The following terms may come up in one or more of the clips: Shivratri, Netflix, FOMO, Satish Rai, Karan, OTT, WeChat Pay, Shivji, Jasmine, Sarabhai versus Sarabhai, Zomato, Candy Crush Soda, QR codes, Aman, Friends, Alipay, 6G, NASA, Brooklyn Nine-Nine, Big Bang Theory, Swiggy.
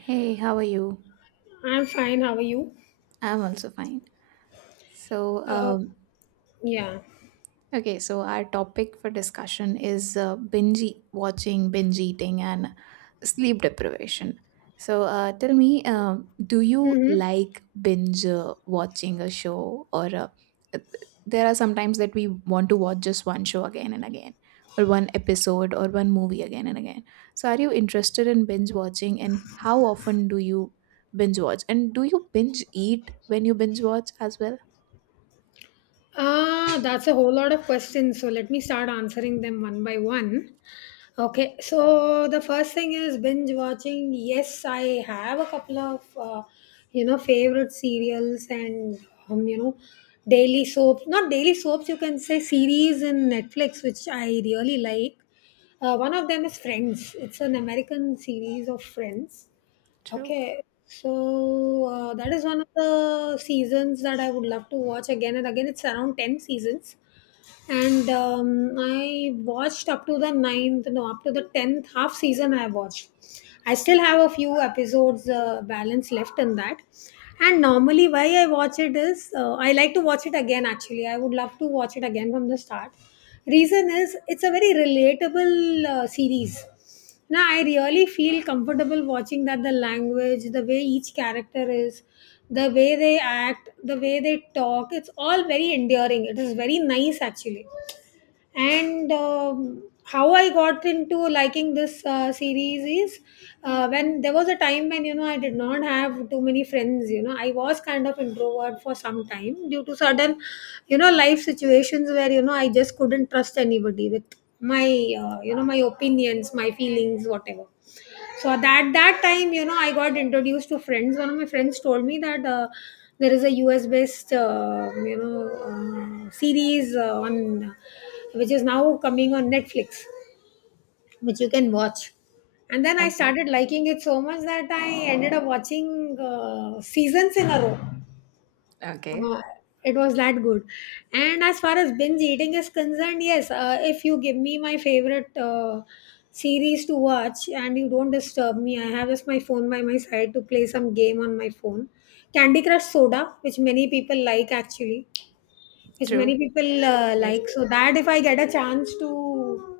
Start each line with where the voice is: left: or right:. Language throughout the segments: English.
right: Hey, how are you?
left: I'm fine. How are you?
right: I'm also fine. So,
left: Uh,
right: um,
left: yeah.
right: Okay, so our topic for discussion is watching, binge eating, and sleep deprivation. So, tell me, do you
left: Mm-hmm.
right: like binge watching a show, or uh, there are sometimes that we want to watch just one show again and again, or one episode, or one movie again and again. So, are you interested in binge watching, and how often do you binge watch, and do you binge eat when you binge watch as well?
left: That's a whole lot of questions. So let me start answering them one by one. Okay. So the first thing is binge watching. Yes, I have a couple of you know favorite serials and you know daily soaps. Not daily soaps. You can say series in Netflix, which I really like. One of them is Friends. It's an American series of Friends.
right: True.
left: Okay, so that is one of the seasons that I would love to watch again and again. It's around 10 seasons, and I watched up to the ninth, no, up to the 10th half season. I watched, I still have a few episodes balance left in that. And normally, why I watch it is I like to watch it again actually. I would love to watch it again from the start. Reason is it's a very relatable series now, I really feel comfortable watching that the language, the way each character is, the way they act, the way they talk, it's all very endearing. It is very nice actually and how I got into liking this series is when there was a time when you know I did not have too many friends you know I was kind of introvert for some time due to certain you know life situations where you know I just couldn't trust anybody with my you know my opinions my feelings whatever so at that time you know I got introduced to friends. One of my friends told me that there is a us based you know series on which is now coming on netflix which you can watch. And then I
right: Okay.
left: started liking it so much that I ended up watching seasons in a row.
right: Okay.
left: uh, it was that good. And as far as binge eating is concerned, yes, if you give me my favorite series to watch and you don't disturb me, I have just my phone by my side to play some game on my phone. Candy Crush Soda, which many people like actually, which
right: True.
left: many people like. So that if I get a chance to.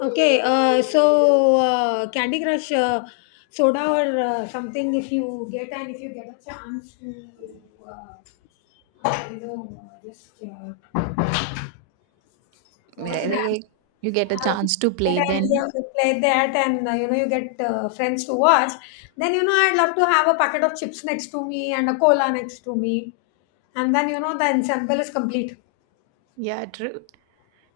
left: Okay, so Candy Crush soda or something if you get and if you get a chance to just watch
right: Like,
left: that
right: like, you get a chance to play
left: and yeah,
right: then.
left: you play that and you know you get friends to watch. Then you know I'd love to have a packet of chips next to me and a cola next to me, and then you know the ensemble is complete.
right: Yeah, true.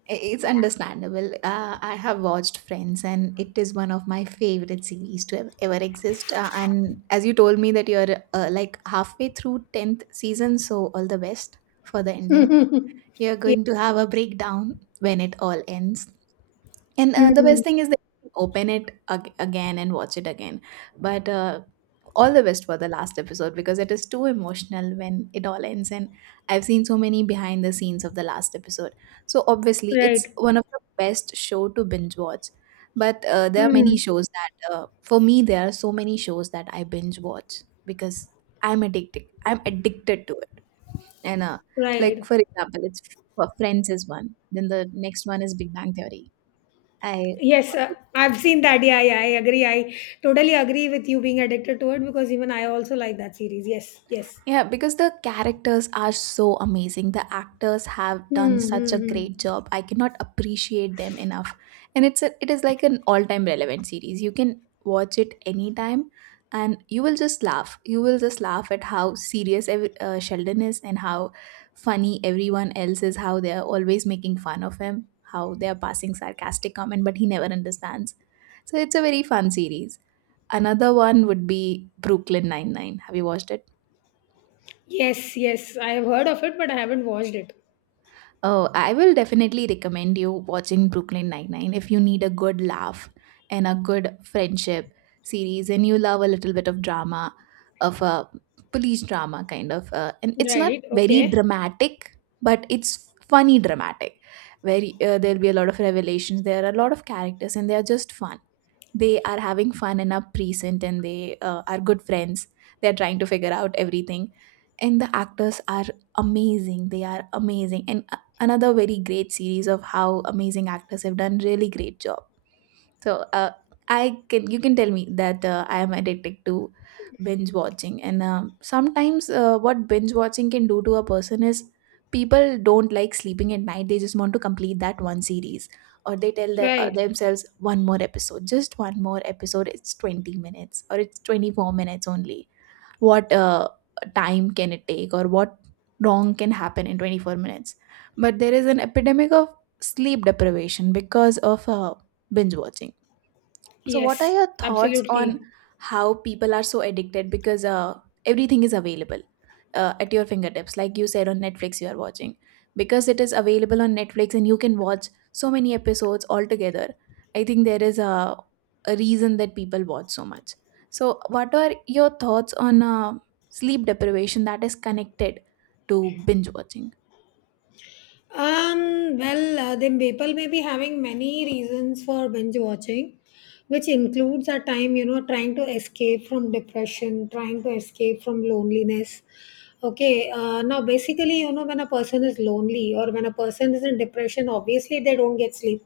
right: It's
left: Yeah.
right: understandable. I have watched Friends and it is one of my favorite series to ever exist. And as you told me that you're like halfway through 10th season, so all the best for the ending. You're
left: Yeah.
right: going to have a breakdown when it all ends. And the best
left: Mm,
right: thing is they can open it again and watch it again. But all the best for the last episode because it is too emotional when it all ends. And I've seen so many behind the scenes of the last episode. So obviously, it's
left: right.
right: one of the best show to binge watch. But there are many
left: Mm,
right: shows that, for me, there are so many shows that I binge watch because I'm addicted. I'm addicted to it. And like
left: right.
right: for example, it's Friends is one. Then the next one is Big Bang Theory. I
left: Yes,
right: watch it.
left: I've seen that. Yeah, yeah, I agree. I totally agree with you being addicted to it because even I also like that series. Yes, yes.
right: Yeah, because the characters are so amazing. The actors have done
left: Hmm,
right: such
left: hmm,
right: a
left: hmm.
right: great job. I cannot appreciate them enough. And it is like an all-time relevant series. You can watch it anytime and you will just laugh. You will just laugh at how serious Sheldon is and how funny everyone else is, how they are always making fun of him, how they are passing sarcastic comment but he never understands. So it's a very fun series. Another one would be Brooklyn Nine-Nine. Have you watched it?
left: Yes, yes. I have heard of it, but I haven't watched it.
right: Oh, I will definitely recommend you watching Brooklyn Nine-Nine if you need a good laugh and a good friendship series, and you love a little bit of drama, of a police drama kind of. And it's not
left: Right.
right: very
left: Okay.
right: dramatic, but it's funny dramatic, where there'll be a lot of revelations. There are a lot of characters and they are just fun. They are having fun and are present, and they are good friends. They're trying to figure out everything, and the actors are amazing. They are amazing. And another very great series of how amazing actors have done really great job. So I can you can tell me that I am addicted to binge watching. And sometimes what binge watching can do to a person is people don't like sleeping at night. They just want to complete that one series, or they tell
left: Right.
right: themselves one more episode, just one more episode. It's 20 minutes or it's 24 minutes only. What time can it take, or what wrong can happen in 24 minutes? But there is an epidemic of sleep deprivation because of binge watching. So what are
left: Yes.
right: your thoughts on
left: Absolutely.
right: how people are so addicted because everything is available at your fingertips? Like you said, on Netflix, you are watching because it is available on Netflix and you can watch so many episodes altogether. I think there is a reason that people watch so much. So, what are your thoughts on sleep deprivation that is connected to binge watching?
left: Then people may be having many reasons for binge watching, which includes a time, you know, trying to escape from depression, trying to escape from loneliness. Okay, now basically, you know, when a person is lonely or when a person is in depression, obviously they don't get sleep.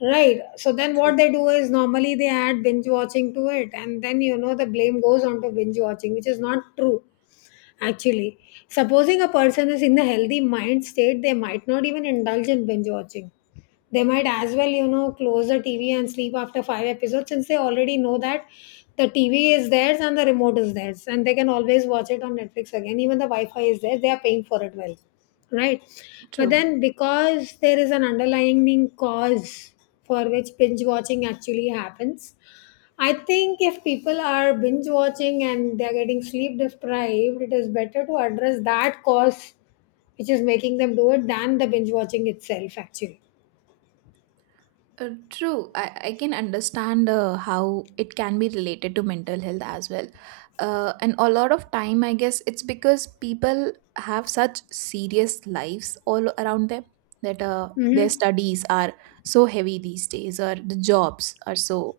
left: Right. So then what they do is normally they add binge watching to it, and then, you know, the blame goes on to binge watching, which is not true. Actually, supposing a person is in a healthy mind state, they might not even indulge in binge watching. They might as well, you know, close the TV and sleep after five episodes since they already know that the TV is theirs and the remote is theirs and they can always watch it on Netflix again. Even the Wi Fi is there, they are paying for it well, right? But
right: True.
left: then, because there is an underlying cause for which binge watching actually happens, I think if people are binge watching and they're getting sleep deprived, it is better to address that cause which is making them do it than the binge watching itself, actually.
right: True. I can understand how it can be related to mental health as well. And a lot of time, I guess it's because people have such serious lives all around them, that their
left: Mm-hmm.
right: studies are so heavy these days, or the jobs are so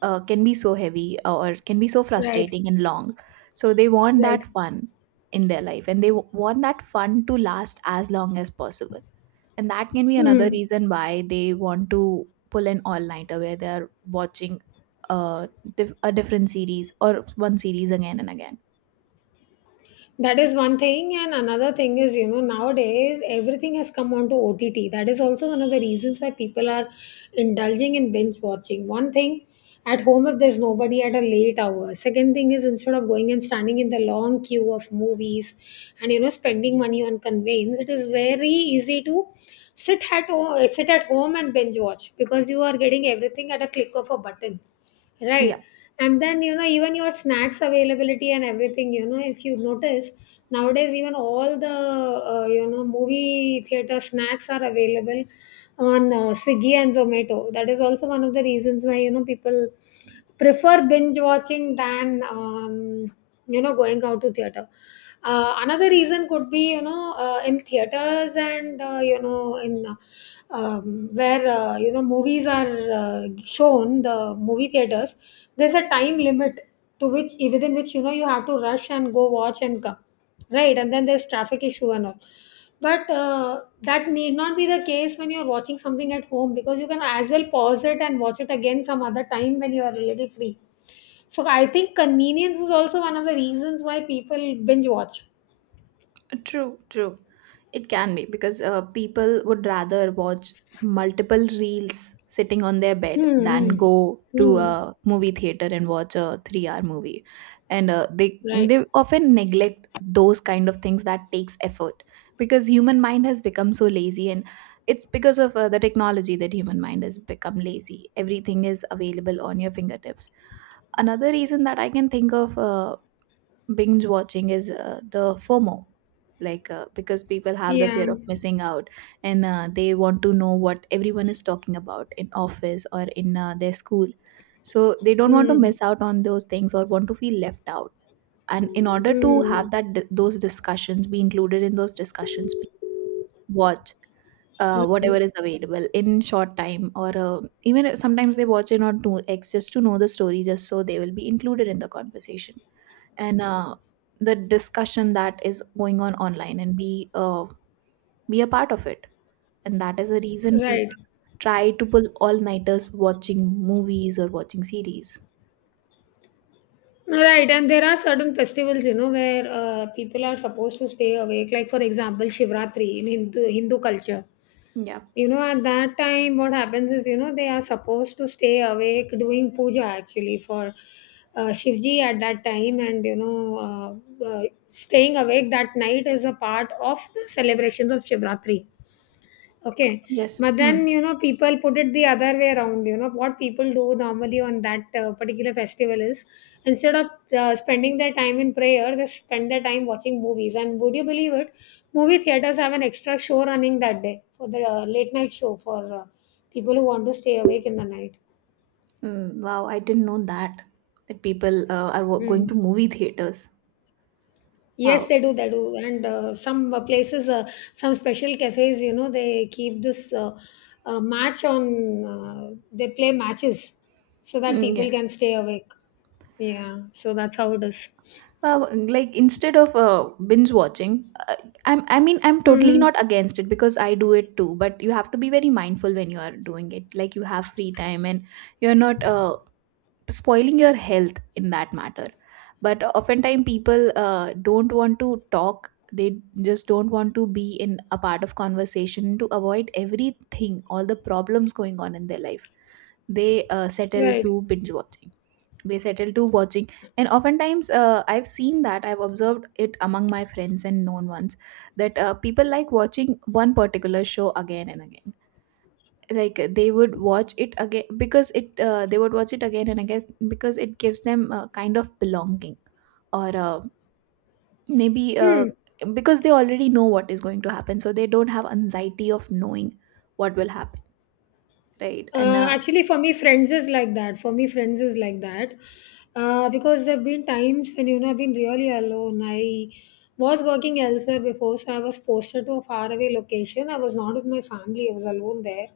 right: can be so heavy or can be so
left: Right,
right: frustrating and long. So they want
left: right.
right: that fun in their life, and they want that fun to last as long as possible, and that can be another
left: Hmm.
right: reason why they want to pull an all-nighter where they are watching uh, a different series or one series again and again.
left: That is one thing, and another thing is, you know, nowadays everything has come on to OTT. That is also one of the reasons why people are indulging in binge watching. One thing at home, if there's nobody at a late hour, second thing is instead of going and standing in the long queue of movies and you know, spending money on conveyance, it is very easy to sit at home and binge watch because you are getting everything at a click of a button. Right.
right: Yeah.
left: And then, you know, even your snacks availability and everything, you know, if you notice nowadays, even all the, you know, movie theater snacks are available on Swiggy and Zomato. That is also one of the reasons why, you know, people prefer binge watching than you know going out to theater. Another reason could be you know in theaters and you know in where you know movies are shown the movie theaters there's a time limit to which within which you know you have to rush and go watch and come right and then there's traffic issue and all but that need not be the case when you're watching something at home because you can as well pause it and watch it again some other time when you are a little free. So I think convenience is also one of the reasons why people binge watch.
right: True, true. It can be because people would rather watch multiple reels sitting on their bed than
left: Hmm, hmm,
right: go to
left: hmm.
right: a movie theater and watch a 3-hour movie, and uh, they
left: Right.
right: they often neglect those kind of things that takes effort because human mind has become so lazy, and it's because of the technology that human mind has become lazy. Everything is available on your fingertips. Another reason that I can think of binge watching is the FOMO, like because people have the
left: Yeah.
right: fear of missing out, and they want to know what everyone is talking about in office or in their school. So they don't want to
left: Hmm,
right: miss out on those things or want to feel left out. And in order to
left: hmm,
right: have those discussions, be included in those discussions, watch whatever
left: hmm.
right: is available in short time, or even sometimes they watch in on 2x just to know the story, just so they will be included in the conversation and the discussion that is going on online, and be a part of it. And that is a reason people
left: Right.
right: try to pull all nighters watching movies or watching series.
left: Right, and there are certain festivals, you know, where people are supposed to stay awake. Like for example, Shivratri in Hindu culture.
right: Yeah.
left: You know, at that time, what happens is, you know, they are supposed to stay awake doing puja actually for Shivji at that time, and staying awake that night is a part of the celebrations of Shivratri. Okay.
right: Yes.
left: But
right: Hmm.
left: then, you know, people put it the other way around. You know, what people do normally on that particular festival is instead of spending their time in prayer, they spend their time watching movies. And would you believe it? Movie theaters have an extra show running that day for the late night show for people who want to stay awake in the night.
right: Hmm. Wow, I didn't know that, that people are going to
left: Mm.
right: movie theaters.
left: Yes,
right: Wow.
left: they do. They do, and some places, some special cafes, you know, they keep this match on. They play matches so that
right: Hmm, yeah.
left: people can stay awake. Yeah, so that's how it is.
right: Wow, like instead of binge watching, I mean I'm totally
left: Hmm.
right: not against it because I do it too. But you have to be very mindful when you are doing it. Like you have free time and you're not spoiling your health in that matter. But oftentimes people don't want to talk. They just don't want to be in a part of conversation to avoid everything, all the problems going on in their life. They settle
left: Right.
right: to binge watching. They settle to watching. And oftentimes I've seen that, I've observed it among my friends and known ones, that people like watching one particular show again and again. Like they would watch it again because it they would watch it again and again because it gives them a kind of belonging, or maybe
left: Hmm.
right: because they already know what is going to happen, so they don't have anxiety of knowing what will happen. Right. and
left: Actually, for me, friends is like that. For me, friends is like that. Because there have been times when, you know, I've been really alone. I was working elsewhere before, so I was posted to a faraway location. I was not with my family, I was alone there.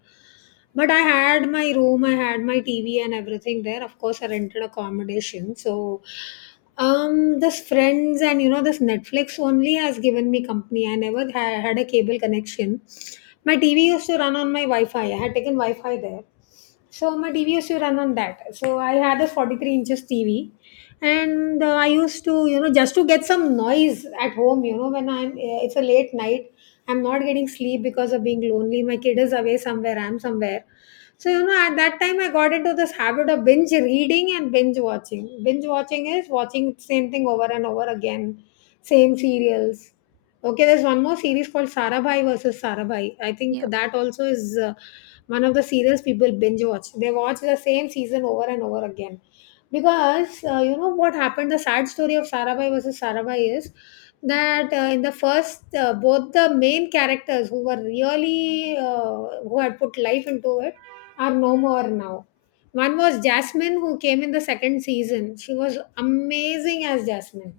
left: But I had my room, I had my TV and everything there. Of course, I rented accommodation. So this Friends and you know this Netflix only has given me company. I never had a cable connection. My TV used to run on my Wi-Fi. I had taken Wi-Fi there, so my TV used to run on that. So I had a 43 inches TV, and I used to, you know, just to get some noise at home. You know, when it's a late night, I'm not getting sleep because of being lonely. My kid is away somewhere. I'm somewhere. So you know, at that time, I got into this habit of binge reading and binge watching. Binge watching is watching same thing over and over again, same serials. Okay, there's one more series called Sarabhai versus Sarabhai. I think
right: Yeah,
left: that also is one of the serials people binge watch. They watch the same season over and over again. Because you know what happened? The sad story of Sarabhai versus Sarabhai is that in the first, both the main characters who were really, who had put life into it, are no more now. One was Jasmine, who came in the second season. She was amazing as Jasmine,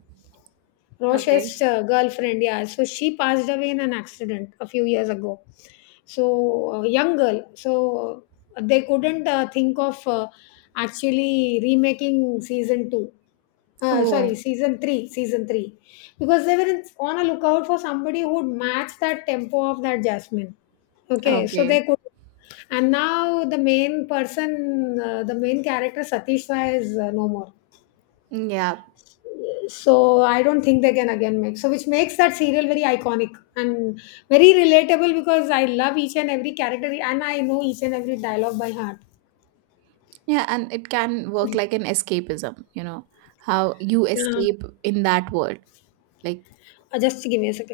right: okay.
left: Rosh's girlfriend, yeah. So she passed away in an accident a few years ago. So young girl. So they couldn't think of actually remaking season two. Sorry,
right: Oh,
left: season three, because they were on a lookout for somebody who would match that tempo of that Jasmine. Okay, so
right: okay.
left: they could, and now the main person, the main character Satish Rai is no more.
right: Yeah,
left: So I don't think they can again make. So which makes that serial very iconic and very relatable because I love each and every character and I know each and every dialogue by heart.
right: yeah, and it can work like an escapism, you know, how you escape in that world. Like,
left: Just give me a second.